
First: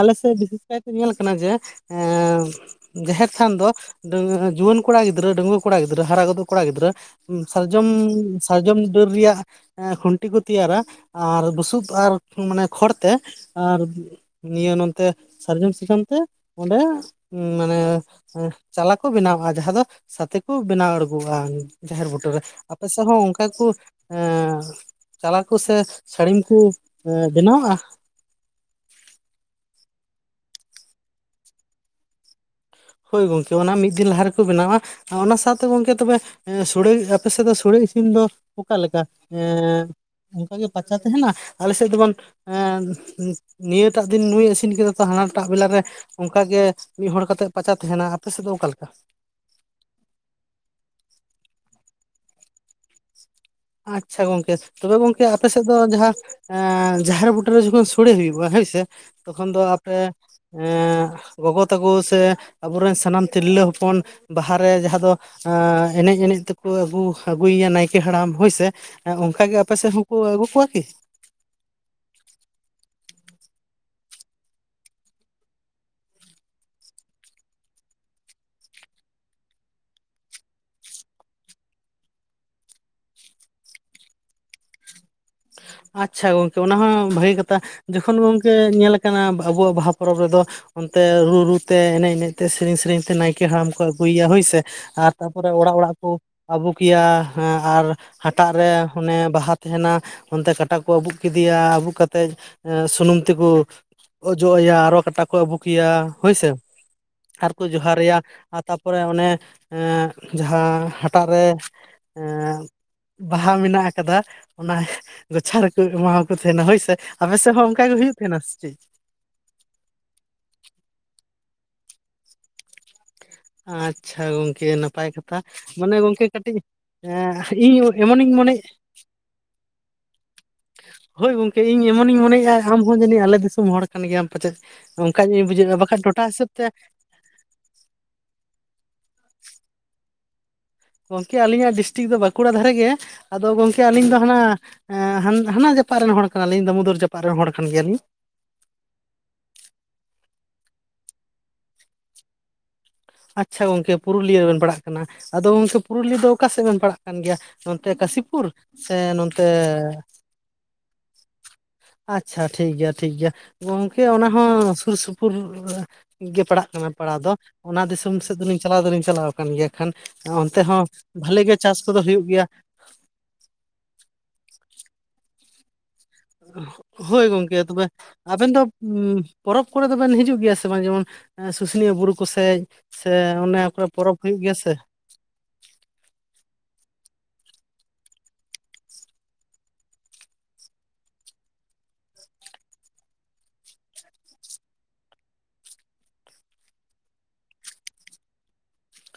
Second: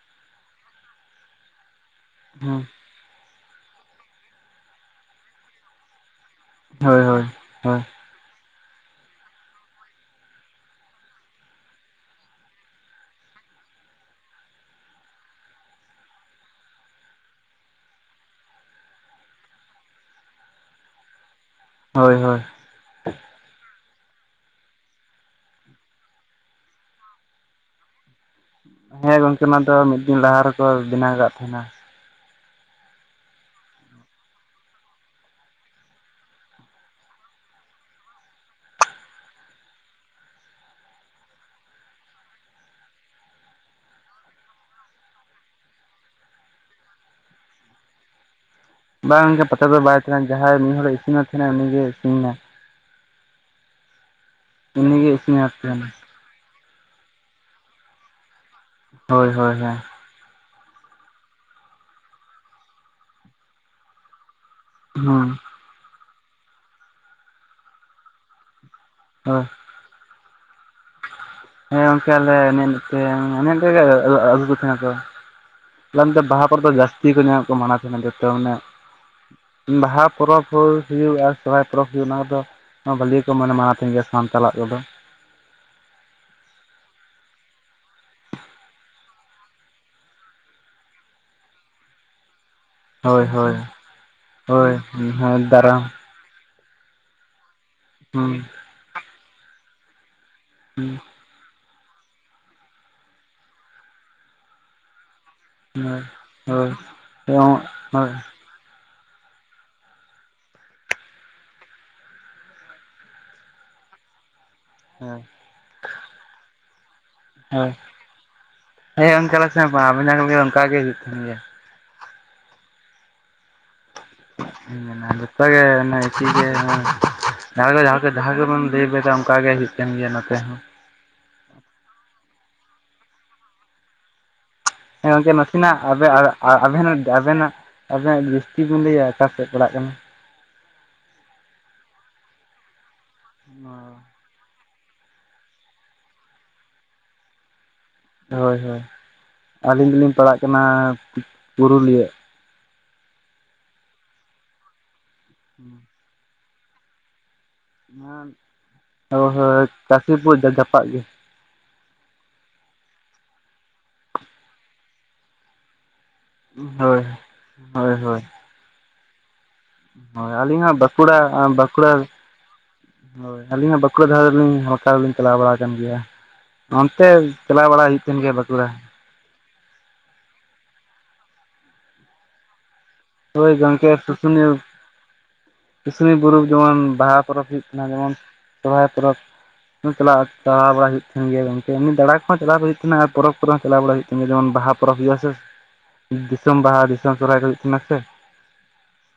ᱟᱞᱮᱥᱮᱫ ᱵᱤᱥᱮᱥᱠᱟᱭᱛᱮ ᱧᱮᱞ ᱠᱟᱱᱟ ᱡᱮ, ᱮᱸ ᱦᱩᱸ᱾ ᱡᱟᱦᱮᱨ ᱛᱷᱟᱱ ᱫᱚ ᱰᱟᱺ ᱡᱩᱣᱟᱹᱱ ᱠᱚᱲᱟ ᱜᱤᱫᱽᱨᱟᱹ, ᱰᱟᱺᱜᱽᱣᱟᱹ ᱠᱚᱲᱟ ᱜᱤᱫᱽᱨᱟᱹ ᱦᱟᱨᱟ ᱜᱚᱫᱚᱜ ᱠᱚᱲᱟ ᱜᱤᱫᱽᱨᱟᱹ ᱦᱳᱭ ᱦᱳᱭ ᱩᱢ‌ ᱦᱳᱭ ᱥᱟᱨᱡᱚᱢᱻ ᱥᱟᱨᱡᱚᱢ ᱰᱟᱹᱨ ᱨᱮᱭᱟᱜ ᱮᱸ ᱠᱷᱩᱱ ᱴᱤ ᱠᱚ ᱛᱮᱭᱟᱨᱟ ᱟᱨ ᱵᱩᱥᱩᱵ ᱟᱨ ᱢᱟᱱᱮ ᱠᱷᱚᱲᱛᱮ ᱟᱨ ᱱᱤᱭᱟᱹ ᱱᱚᱛᱮ ᱥᱟᱨᱡᱚᱢ ᱥᱟᱠᱟᱢᱛᱮ ᱚᱸᱰᱮ ᱢᱟᱱᱮ ᱮᱸ, ᱪᱟᱞᱟ ᱠᱚ ᱵᱮᱱᱟᱣᱟᱜ-ᱟ ᱡᱟᱦᱟᱸ ᱫᱚ ᱥᱟᱛᱮ ᱠᱚ ᱵᱮᱱᱟᱣ ᱟᱬᱜᱚᱣᱟᱜ-ᱟ᱾ ᱡᱟᱦᱮᱨ ᱦᱳᱭ ᱵᱩᱴᱟᱹ ᱦᱳᱭ ᱨᱮ, ᱟᱯᱮ ᱥᱮᱬ ᱦᱚᱸ ᱚᱱᱠᱟ ᱜᱮ ᱠᱚ ᱮᱸ ᱪᱟᱞᱟᱜ-ᱟᱠᱚ ᱥᱮ ᱥᱟᱹᱲᱤᱢ ᱠᱩ ᱮ ᱵᱮᱱᱟᱣᱟᱜ-ᱟ? ᱦᱮᱸ ᱜᱚᱝᱠᱮ ᱱᱚᱣᱟ ᱫᱚ ᱢᱤᱫ ᱫᱤᱱ ᱞᱟᱦᱟ ᱨᱮᱠᱚ ᱵᱮᱱᱟᱣ ᱠᱟᱜ ᱛᱟᱸᱦᱮᱱᱟ᱾ ᱦᱳᱭ ᱜᱚᱝᱠᱮ ᱚᱱᱟ ᱢᱤᱫ ᱫᱤᱱ ᱞᱟᱦᱟ ᱨᱮᱠᱚ ᱵᱮᱱᱟᱣᱟ᱾ ᱟ ᱚᱱᱟ ᱥᱟᱶᱛᱮ ᱜᱚᱝᱠᱮ ᱛᱚᱵᱮ ᱮᱸ ᱥᱚᱲᱮ ᱟᱻ ᱟᱯᱮ ᱥᱮ ᱫᱚ ᱥᱚᱲᱮ ᱤᱥᱤᱱ ᱫᱚ ᱚᱠᱟ ᱞᱮᱠᱟ ᱮᱸ ᱚᱝᱠᱟ ᱜᱮ ᱯᱟᱪᱟ ᱛᱟᱦᱮᱱᱟ? ᱟᱞᱮ ᱥᱮᱜ ᱫᱚᱵᱚᱱ ᱮᱸᱫ ᱱᱤᱭᱟᱹᱴᱟᱜ ᱫᱤᱱ ᱱᱩᱭᱮ ᱤᱥᱤᱱ ᱠᱮᱫᱟ ᱛᱚ ᱦᱟᱱᱟᱴᱟᱜ ᱵᱮᱞᱟ‌ ᱨᱮ ᱚᱝᱠᱟ ᱜᱮ ᱢᱤᱫ ᱦᱚᱲ ᱠᱟᱛᱮᱜ ᱯᱟᱪᱟ ᱛᱟᱦᱮᱱᱟ᱾ ᱟᱯᱮ ᱥᱮᱜ ᱫᱚ ᱚᱠᱟ ᱞᱮᱠᱟ? ᱵᱟᱝ ᱜᱮ ᱯᱟᱪᱟ ᱫᱚ ᱵᱟᱭ ᱛᱟᱦᱮᱱᱟ ᱡᱟᱦᱟᱸᱭ ᱢᱤᱫ ᱦᱚᱲᱮ ᱤᱥᱤᱱ ᱛᱟᱦᱮᱱᱟ ᱩᱱᱤ ᱜᱮᱭ ᱤᱥᱤᱱᱟ᱾ ᱟᱪᱪᱷᱟ ᱜᱚᱝᱠᱮ ᱛᱚᱵᱮ ᱩᱱᱤᱜᱮ ᱜᱚᱝᱠᱮ ᱟᱯᱮ ᱤᱥᱤᱱᱮᱫ ᱥᱮᱜ ᱫᱚ ᱛᱟᱦᱮᱱᱟ ᱡᱟᱦᱟᱸ ᱮᱸ ᱡᱟᱦᱮᱨ ᱵᱩᱴᱟᱹ ᱨᱮ ᱡᱚᱠᱷᱚᱱ ᱥᱚᱲᱮ ᱦᱩᱭᱩᱜ-ᱟ, ᱦᱚᱭᱥ᱾ ᱛᱮ, ᱦᱳᱭ ᱛᱚᱠᱷᱚᱱ ᱦᱳᱭ ᱫᱚ ᱦᱮᱸ ᱟᱯᱮ ᱮᱸᱜ ᱜᱚᱜᱚ ᱛᱟᱠᱚ ᱥᱮ ᱟᱵᱚ ᱨᱮᱱ ᱥᱟᱱᱟᱢ ᱛᱤᱨᱞᱟᱹ ᱦᱚᱯᱚᱱ ᱵᱟᱦᱟ ᱨᱮ ᱡᱟᱦᱟᱸ ᱫᱚ ᱦᱩᱸ ᱟᱸᱻ ᱮᱱᱮᱡ ᱮᱱᱮᱡ ᱛᱮᱠᱚ ᱟᱹᱜᱩ ᱟᱹᱜᱩᱭᱮᱭᱟ ᱱᱟᱭᱠᱮ ᱦᱟᱲᱟᱢ ᱦᱳᱭ‌ ᱥᱮ᱾ ᱦᱮᱸ ᱦᱳᱭ ᱚᱝᱠᱟ ᱜᱮ ᱟᱯᱮ ᱥᱮᱜ ᱦᱚᱸᱠᱚ ᱟᱹᱜᱩ ᱠᱚᱣᱟ ᱠᱤ? ᱦᱮᱸ ᱜᱚᱝᱠᱮ ᱟᱞᱮ ᱮᱱᱮᱡ ᱮᱱᱮᱡ ᱛᱮ ᱮᱱᱮᱡ ‌ᱮᱱᱮᱡ ᱛᱮᱜᱮ ‌ᱟᱹᱜᱩ, ᱟᱹᱜᱩ ᱠᱚ ᱛᱟᱦᱮᱱᱟ ᱠᱚ᱾ ᱞᱟᱹᱭᱟᱢ ‌ᱫᱚ ᱵᱟᱦᱟ ᱠᱚᱨᱮ ᱫᱚ ᱡᱟᱥᱛᱤ ᱠᱚ ᱧᱟᱜ ᱠᱚ ᱢᱟᱱᱟᱣ ᱛᱟᱦᱮᱱᱟ ᱡᱚᱛᱚ ᱢᱟᱱᱮ ᱩᱸ ᱵᱟᱦᱟ ᱯᱚᱨᱚᱵᱽ ᱦᱩᱭ ᱦᱩᱭᱩᱜ ᱟᱨ ᱥᱚᱨᱦᱟᱭ ᱯᱚᱨᱚᱵᱽ ᱦᱩᱭᱩᱜ ᱚᱱᱟ ᱠᱚᱫᱚ ᱱᱚᱣᱟ ᱵᱷᱟᱹᱞᱤ ᱜᱮᱠᱚ ᱢᱟᱱ ᱢᱟᱱᱟᱣ ᱛᱟᱦᱮᱱ ᱜᱮᱭᱟ ᱥᱟᱱᱛᱟᱞᱟᱜ ᱠᱚᱫᱚ᱾ ᱟᱪᱪᱷᱟ ᱜᱚᱝᱠᱮ ᱚᱱᱟ ᱦᱚᱸ ᱵᱷᱟᱜᱮ ᱠᱟᱛᱷᱟ᱾ ᱡᱚᱠᱷᱚᱱ ᱜᱚᱝᱠᱮ ᱧᱮᱞᱟ ᱟᱠᱟᱱᱟ ᱵᱟᱹ ᱟᱹᱵᱩᱣᱟᱜ ᱵᱟᱦᱟ ᱯᱚᱨᱚᱵᱽ ᱨᱮᱫᱚ ᱚᱱᱛᱮ ᱨᱩ ᱨᱩ ᱛᱮ ᱮᱱᱮᱡ ᱮᱱᱮᱡ ᱛᱮ ᱥᱮᱨᱮᱧ ᱥᱮᱨᱮᱧ ᱛᱮ ᱦᱳᱭ ᱱᱟᱭᱠᱮ ᱦᱳᱭ ᱦᱟᱲᱟᱢ ᱠᱚ ᱟᱹᱜᱩᱭᱮᱭᱟ ᱦᱳᱭ ᱥᱮ ᱟᱨ ᱦᱳᱭ ᱛᱟᱯᱚᱨᱮ ᱚᱲᱟᱜ ᱫᱟᱨᱟᱢ ᱚᱲᱟᱜ ᱠᱚ ᱟᱵᱩᱠ‌ᱮᱭᱟ᱾ ᱦᱮᱸ ᱟᱨ ᱦᱩᱸ ᱦᱟᱴᱟᱜ ᱨᱮ ᱚᱱᱮ ᱵᱟᱦᱟ ᱛᱟᱦᱮᱱᱟ ᱚᱱᱛᱮ ᱠᱟᱴᱟ ᱠᱚ ᱟᱹᱵᱩᱜ ᱠᱤᱫᱤᱭᱟ ᱟᱹᱵᱩᱜ ᱠᱟᱛᱮᱜ ᱮᱸ ᱥᱩᱱᱩᱢ ᱛᱮᱠᱚ ᱚᱡᱚᱜ ᱟᱭᱟ ᱟᱨᱚ ᱠᱟᱴᱟᱠ ᱠᱚ ᱟᱹᱵᱩᱠᱮᱭᱟ ᱦᱳᱭ ᱥᱮ ᱟᱨ ᱠᱚ ᱦᱳᱭ ᱡᱚᱦᱟᱨᱟᱭᱟ᱾ ᱟᱨ ᱛᱟᱨᱯᱚᱨᱮ ᱚᱱᱮ ᱮᱸᱫ ᱡᱟᱦᱟᱸ ᱦᱟᱴᱟᱜ ᱨᱮ ᱮᱸᱜ ᱵᱟᱦᱟ ᱢᱤᱱᱟᱜ ᱟᱠᱟᱫᱟ ᱚᱱᱟ‌ᱦ ᱦᱮᱸ᱾ ᱜᱚᱪᱷᱟ ᱨᱮᱠᱩ ᱮᱢᱟᱣᱟᱠᱚ ᱛᱟᱦᱮᱱᱟ ᱦᱳᱭ ᱥᱮ, ᱟᱯᱮ ᱥᱮᱫ ᱦᱚᱸ ᱦᱳᱭ ᱚᱱᱠᱟ ᱜᱮ ᱦᱩᱭᱩᱜ ᱛᱟᱦᱮᱱᱟ ᱥᱮ ᱪᱤᱜ? ᱦᱮᱸ ᱚᱱᱠᱟ ᱟᱞᱮᱥᱮᱱ ᱵᱟᱝ ᱟᱵᱮᱱ ᱡᱟᱦᱟᱸ ᱠᱟ ᱞᱟᱹᱭ ᱠᱮᱫᱟ ᱚᱱᱠᱟ‌ ᱜᱮ ᱦᱩᱭᱩᱜ ᱛᱟᱦᱮᱱ ᱜᱮᱭᱟ᱾ ᱟᱪᱪᱷᱟ ᱜᱚᱝᱠᱮ [unintelligible] ᱱᱟᱯᱟᱭ ᱠᱟᱛᱷᱟ ᱢᱟᱱᱮ ᱜᱚᱝᱠᱮ ᱠᱟᱹᱴᱤᱡ ᱦᱮᱸ ᱞᱟᱹᱭ ᱤᱧ ᱮᱢᱚᱱᱤᱧ ᱢᱚᱱᱮᱭᱮᱫ ᱵᱮᱫᱟᱢ ᱚᱱᱠᱟ ᱜᱮ ᱦᱩᱭᱩᱜ ᱠᱟᱱ ᱜᱮᱭᱟ ᱱᱚᱛᱮ ᱦᱚᱸ᱾ ᱦᱳᱭ ᱜᱚᱝᱠᱮ ᱤᱧ ᱮᱢᱚᱱᱤᱧ ᱢᱚᱱᱮᱭᱮᱜ-ᱟ ᱟᱢ ᱦᱚᱸ ᱡᱟᱹᱱᱤᱡ ᱟᱞᱮ ᱫᱤᱥᱚᱢ ᱦᱚᱲ ᱠᱟᱱ ᱜᱮᱭᱟᱢ᱾ ᱯᱟᱪᱮᱡ ᱚᱱᱠᱟ ᱧᱚᱜ ᱤᱧ ᱵᱩᱡᱷᱟᱹᱣᱮᱜ-ᱟ ᱵᱟᱠᱷᱟᱱ ᱴᱚᱴᱷᱟ ᱦᱤᱥᱟᱹᱵᱽ ᱛᱮ ᱡᱮ ᱟᱵᱮᱱᱟᱜ ᱟᱵᱮᱱᱟᱜ ᱰᱤᱥᱴᱤᱠ ᱵᱤᱱ ᱞᱟᱹᱭᱟ ᱚᱠᱟ ᱥᱮᱫ ᱯᱟᱲᱟᱜ ᱠᱟᱱᱟ? ᱜᱚᱝᱠᱮ ᱟᱹᱞᱤᱧᱟᱜ ᱰᱤᱥᱴᱤᱠ ᱫᱚ ᱵᱟᱸᱠᱩᱲᱟ ᱫᱷᱟᱨᱮ ᱜᱮ᱾ ᱟᱫᱚ ᱜᱚᱝᱠᱮ ᱟᱹᱞᱤᱧ ᱫᱚ ᱦᱟᱱᱟ ᱮᱸ ᱦᱟᱱ ᱦᱟᱱᱟ ᱡᱟᱯᱟᱜ ᱨᱮᱱ ᱦᱚᱲ ᱠᱟᱱᱟ ᱞᱤᱧ ᱫᱟᱹᱢᱩᱫᱚᱨ ᱡᱟᱯᱟᱜ ᱨᱮᱱ ᱦᱚᱲ ᱠᱟᱱ ᱜᱮᱭᱟ ᱞᱤᱧ᱾ ᱦᱳᱭ ᱦᱳᱭ ᱟᱞᱤᱧ ᱫᱚᱞᱤᱧ ᱯᱟᱲᱟᱜ ᱠᱟᱱᱟ ᱯᱩ ᱯᱩᱨᱩᱞᱤᱭᱟᱹ᱾ ᱟᱪᱪᱷᱟ ᱜᱚᱝᱠᱮ ᱯᱩᱨᱩᱞᱤᱭᱟᱹ ᱨᱮᱵᱮᱱ ᱯᱟᱲᱟᱜ ᱠᱟᱱᱟ᱾ ᱟᱫᱚ ᱜᱚᱝᱠᱮ ᱯᱩᱨᱩᱞᱤᱭᱟᱹ ᱫᱚ ᱚᱠᱟ ᱥᱮᱜ ᱵᱮᱱ ᱯᱟᱲᱟᱜ ᱠᱟᱱ ᱜᱮᱭᱟ ᱱᱚᱱᱛᱮ ᱠᱟᱹᱥᱤᱯᱩᱨ ᱥᱮ ᱦᱳᱭ ᱱᱚᱱᱛᱮ ᱦᱳᱭ ᱠᱟᱥᱤᱯᱩᱨ ᱡᱟᱯᱟᱜ ᱜᱮ ᱟᱪᱪᱷᱟ ᱴᱷᱤᱠ ᱜᱮᱭᱟ ᱴᱷᱤᱠ ᱜᱮᱭᱟ᱾ ᱜᱚᱝᱠᱮ ᱚᱱᱟ ᱦᱚᱸ ᱥᱩᱨ ᱥᱩᱯᱩᱨ ᱨᱮ ᱜᱮ ᱯᱟᱲᱟᱜ ᱠᱟᱱᱟ ᱦᱳᱭ ᱯᱟᱲᱟᱣ ᱫᱚ᱾ ᱚᱱᱟ ᱦᱳᱭ ᱫᱤᱥᱚᱢ ᱦᱳᱭ ᱥᱮᱫ ᱫᱚᱞᱤᱧ ᱪᱟᱞᱟᱣ ᱫᱚᱞᱤᱧ ᱪᱟᱞᱟᱣ ᱟᱠᱟᱱ ᱜᱮᱭᱟ᱾ ᱠᱷᱟᱱ ᱦᱳᱭ ᱚᱱᱛᱮ ᱟᱹᱞᱤᱧ ᱦᱚᱸ ᱵᱟᱸᱠᱩᱲᱟ ᱵᱷᱟᱞᱮ ᱜᱮ ᱪᱟᱥ ᱵᱟᱸᱠᱩᱲᱟ ᱠᱚᱫᱚ ᱦᱩᱭᱩᱜ ᱜᱮᱭᱟ᱾ ᱦᱳᱭ ᱟᱹᱞᱤᱧ ‌ᱦᱟᱸᱜ ᱵᱟᱠᱩᱲᱟ ᱫᱷᱟᱨᱮ ᱫᱚᱞᱤᱧ [unintelligible] ᱫᱚᱞᱤᱧ ᱪᱟᱞᱟᱣ ᱵᱟᱲᱟ ᱟᱠᱟᱱ ᱜᱮᱭᱟ᱾ ᱦᱳᱭ ᱚᱱᱛᱮ ᱜᱚᱝᱠᱮ ᱪᱟᱞᱟᱣ ᱛᱚᱵᱮ ᱵᱟᱲᱟ ᱦᱩᱭᱩᱜ ᱛᱟᱦᱮᱱ ᱜᱮᱭᱟ ᱟᱵᱮᱱ ᱫᱚ ᱵᱟᱸᱠᱩᱲᱟ᱾ ᱩᱸ ᱯᱚᱨᱚᱵᱽ ᱠᱚᱨᱮ ᱫᱚᱵᱮᱱ ᱦᱤᱡᱩᱜ ᱜᱮᱭᱟ ᱥᱮ ᱵᱟᱝ ᱡᱮᱢᱚᱱ ᱮᱸ ᱥᱩᱥᱩᱱᱤᱭᱟᱹ ᱵᱩᱨᱩ ᱠᱚᱥᱮᱡ? ᱥᱮ ᱦᱳᱭ ᱚᱱᱮ, ᱯᱚᱨᱮ ᱟᱯᱷᱚᱨ ᱜᱚᱝᱠᱮ ᱯᱚᱨᱚᱵᱽ ᱦᱩᱭᱩᱜ ᱜᱮᱭᱟ ᱥᱮ᱾ ᱠᱩᱥᱱᱤ ᱵᱚᱨᱚᱵᱽ ᱡᱮᱢᱚᱱ ᱵᱟᱦᱟ ᱯᱚᱨᱚᱵᱽ ᱦᱩᱭᱩᱜ ᱠᱟᱱᱟ᱾ ᱡᱮᱢᱚᱱ ᱥᱚᱦᱚᱨᱟᱭ ᱯᱚᱨᱚᱵᱽ᱾ [unintelligible] ᱪᱟᱞᱟᱜ ᱪᱟᱞᱟᱣ ᱵᱟᱲᱟᱭ ᱦᱩᱭᱩᱜ ᱛᱟᱦᱮᱱ ᱜᱮᱭᱟ ᱜᱚᱝᱠᱮ᱾ ᱮᱢᱱᱤ ᱫᱟᱬᱟ ᱠᱚᱦᱚᱸ ᱪᱟᱞᱟᱣ ᱦᱩᱭᱩᱜ ᱛᱟᱦᱮᱱᱟ ᱟᱨ ᱯᱚᱨᱚᱵᱽ ᱠᱚᱨᱮ ᱦᱚᱸ ᱪᱟᱞᱟᱣ ᱵᱟᱲᱟ ᱦᱩᱭᱩᱜ ᱛᱮᱢᱱᱤ ᱡᱮᱢᱚᱱ ᱵᱟᱦᱟ ᱯᱚᱨᱚᱵᱽ ᱦᱩᱭᱩᱜᱼᱟ ᱥᱮ? ᱫᱤᱥᱚᱢ ᱵᱟᱦᱟ, ᱫᱤᱥᱚᱢ ᱥᱚᱨᱦᱟᱭ ᱠᱚ ᱦᱩᱭᱩᱜ ᱛᱟᱦᱮᱱᱟ ᱥᱮ?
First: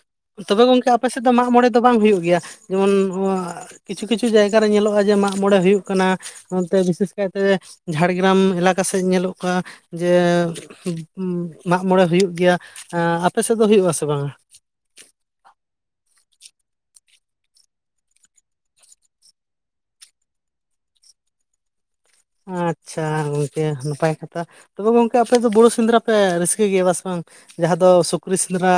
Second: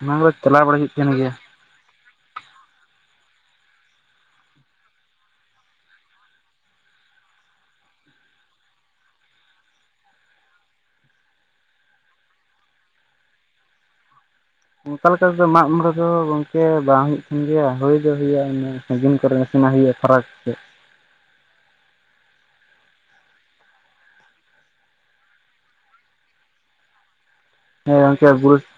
ᱚᱱᱟ ᱠᱚᱫᱚ ᱪᱟᱞᱟᱣ ᱛᱚᱵᱮ ᱵᱟᱲᱟ ᱜᱚᱝᱠᱮ ᱦᱩᱭᱩᱜ ᱟᱯᱮ ᱛᱟᱦᱮᱱ ᱥᱮᱫ ᱫᱚ ᱜᱮᱭᱟ ᱢᱟᱜᱽ ᱢᱚᱬᱮ ᱫᱚ ᱵᱟᱝ ᱦᱩᱭᱩᱜ ᱜᱮᱭᱟ? ᱡᱮᱢᱚᱱ ᱱᱚᱣᱟ ᱠᱤᱪᱷᱩ ᱠᱤᱪᱷᱩ ᱡᱟᱭᱜᱟ ᱧᱮᱞᱚᱜᱼᱟ ᱡᱮ ᱢᱟᱜᱽ ᱢᱚᱬᱮ ᱦᱩᱭᱩᱜ ᱠᱟᱱᱟ᱾ ᱚᱱᱛᱮ ᱵᱤᱥᱮᱥ ᱠᱟᱭᱛᱮ ᱡᱷᱟᱲᱜᱨᱟᱢ ᱮᱞᱟᱠᱟ ᱥᱮᱫ ᱧᱮᱞᱚᱜ ᱠᱟ ᱡᱮ ᱢᱟᱜᱽ ᱢᱚᱬᱮ ᱦᱩᱭᱩᱜ ᱜᱮᱭᱟ᱾ ᱟᱸ ᱟᱯᱮ ᱥᱮᱫ ᱫᱚ ᱦᱩᱭᱩᱜ-ᱟ ᱥᱮ ᱵᱟᱝᱟ? ᱚᱱᱠᱟ ᱞᱮᱠᱟ ᱛᱮᱫᱚ ᱢᱟᱜᱽ ᱢᱚᱬᱮ ᱫᱚ ᱜᱚᱢᱠᱮ ᱵᱟᱝ ᱦᱩᱭᱩᱜ ᱛᱟᱦᱮᱱ ᱜᱮᱭᱟ᱾ ᱦᱳᱭ ᱫᱚ ᱦᱩᱭᱩᱜ-ᱟ, ᱤᱱᱟᱹ ᱥᱟᱹᱜᱤᱧ ᱠᱚᱨᱮ ᱱᱟᱥᱮᱱᱟᱜ ᱦᱩᱭᱩᱜ-ᱟ ᱯᱷᱟᱨᱟᱠ ᱥᱮᱫ᱾ ᱟᱪᱪᱷᱟ, ᱜᱚᱝᱠᱮ ᱱᱟᱯᱟᱭ ᱠᱟᱛᱷᱟ᱾ ᱛᱚᱵᱮ ᱜᱚᱝᱠᱮ ᱟᱯᱮ ᱫᱚ ᱵᱩᱨᱩ ᱥᱮᱸᱫᱽᱨᱟ ᱯᱮ ᱨᱟᱹᱥᱠᱟᱹᱭ ᱜᱮᱭᱟ ᱵᱟᱥᱮ ᱵᱟᱝ? ᱡᱟᱦᱟᱸ ᱫᱚ ᱦᱮᱸ ᱜᱚᱝᱠᱮ ᱥᱩᱠᱨᱤ ᱵᱩᱨᱩ ᱥᱮᱸᱫᱽᱨᱟ,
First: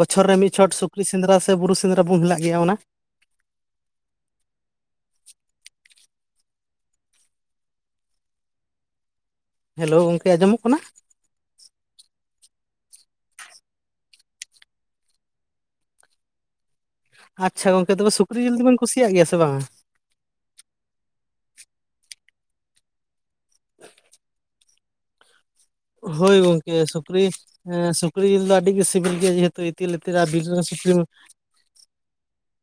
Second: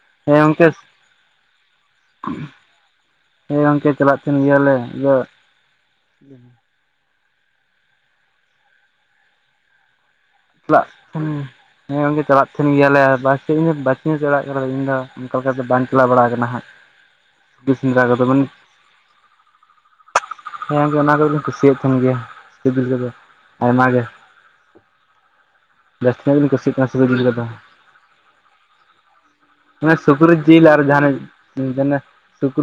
ᱵᱚᱪᱷᱚᱨ ᱨᱮ ᱦᱮᱸ ᱢᱤᱫ ᱜᱚᱝᱠᱮ ᱪᱷᱚᱴ ᱥᱩᱠᱨᱤ ᱥᱮᱸᱫᱽᱨᱟ ᱥᱮ ᱵᱩᱨᱩ ᱥᱮᱸᱫᱽᱨᱟ ᱵᱚᱱ ᱦᱮᱞᱟᱜ ᱜᱮᱭᱟ ᱚᱱᱟ? ᱦᱮᱸ ᱜᱚᱝᱠᱮ ᱪᱟᱞᱟᱜ ᱛᱟᱦᱮᱱ ᱜᱮᱭᱟᱞᱮ᱾ ᱤᱭᱟᱹ ᱦᱮᱞᱳ ᱜᱚᱝᱠᱮ᱾ ᱟᱸᱡᱚᱢᱚᱜ ᱠᱟᱱᱟ [unintelligible] ᱦᱮᱸ ᱜᱚᱝᱠᱮ ᱪᱟᱞᱟᱜ ᱛᱟᱦᱮᱱ ᱜᱮᱭᱟᱞᱮ ᱵᱟᱨᱥᱤ ᱤᱧᱟᱜ ᱵᱟᱨᱥᱤᱧᱮ ᱪᱟᱞᱟᱜ ᱠᱟᱱᱟ ᱟᱤᱧ ᱫᱚ᱾ ᱚᱱᱠᱟ ᱞᱮᱠᱟᱛᱮ ᱵᱟᱹᱧ ᱪᱟᱞᱟᱣ ᱵᱟᱲᱟ ᱟᱠᱟᱱᱟ ᱦᱟᱸᱜ᱾ ᱟᱪᱪᱷᱟ ᱥᱩᱠᱨᱤ ᱜᱚᱝᱠᱮ ᱥᱮᱸᱫᱽᱨᱟ ᱛᱚᱵᱮ ᱠᱚᱫᱚ ᱢᱟᱱᱮ ᱥᱩᱠᱨᱤ ᱡᱤᱞ ᱫᱩᱵᱤᱱ ᱠᱩᱥᱤᱭᱟᱜ ᱜᱮᱭᱟ ᱥᱮ ᱵᱟᱝᱟ? ᱦᱮᱸ ᱚᱱᱟ ᱠᱚᱫᱚᱞᱤᱧ ᱠᱩᱥᱤᱭᱟᱫ ᱛᱟᱦᱮᱱ ᱜᱮᱭᱟ᱾ ᱥᱤᱵᱤᱞ ᱜᱮᱫᱚ᱾ ᱟᱭᱢᱟ ᱜᱮ᱾ ᱡᱟᱹᱥᱛᱤ ᱧᱚᱜ ᱦᱳᱭ ᱜᱮᱞᱤᱧ ᱜᱚᱢᱠᱮ, ᱠᱩᱥᱤᱭᱟᱜ ᱠᱟᱱᱟ ᱥᱩᱠᱨᱤ ᱡᱤᱞ ᱠᱚᱫᱚ ᱦᱮᱸ ᱥᱩᱠᱨᱤ ᱡᱤᱞ ᱫᱚ ᱟᱹᱰᱤᱜᱮ ᱥᱤᱵᱤᱞ ᱜᱮᱭᱟ। ᱡᱮᱦᱮᱛᱩ ᱤᱛᱤᱞ ᱤᱛᱤᱞᱟ, ᱵᱤᱨ ᱨᱮᱱ ᱥᱩᱠᱨᱤ ᱤᱧ ᱫᱚ ᱚᱱᱟ ᱥᱩᱠᱨᱤ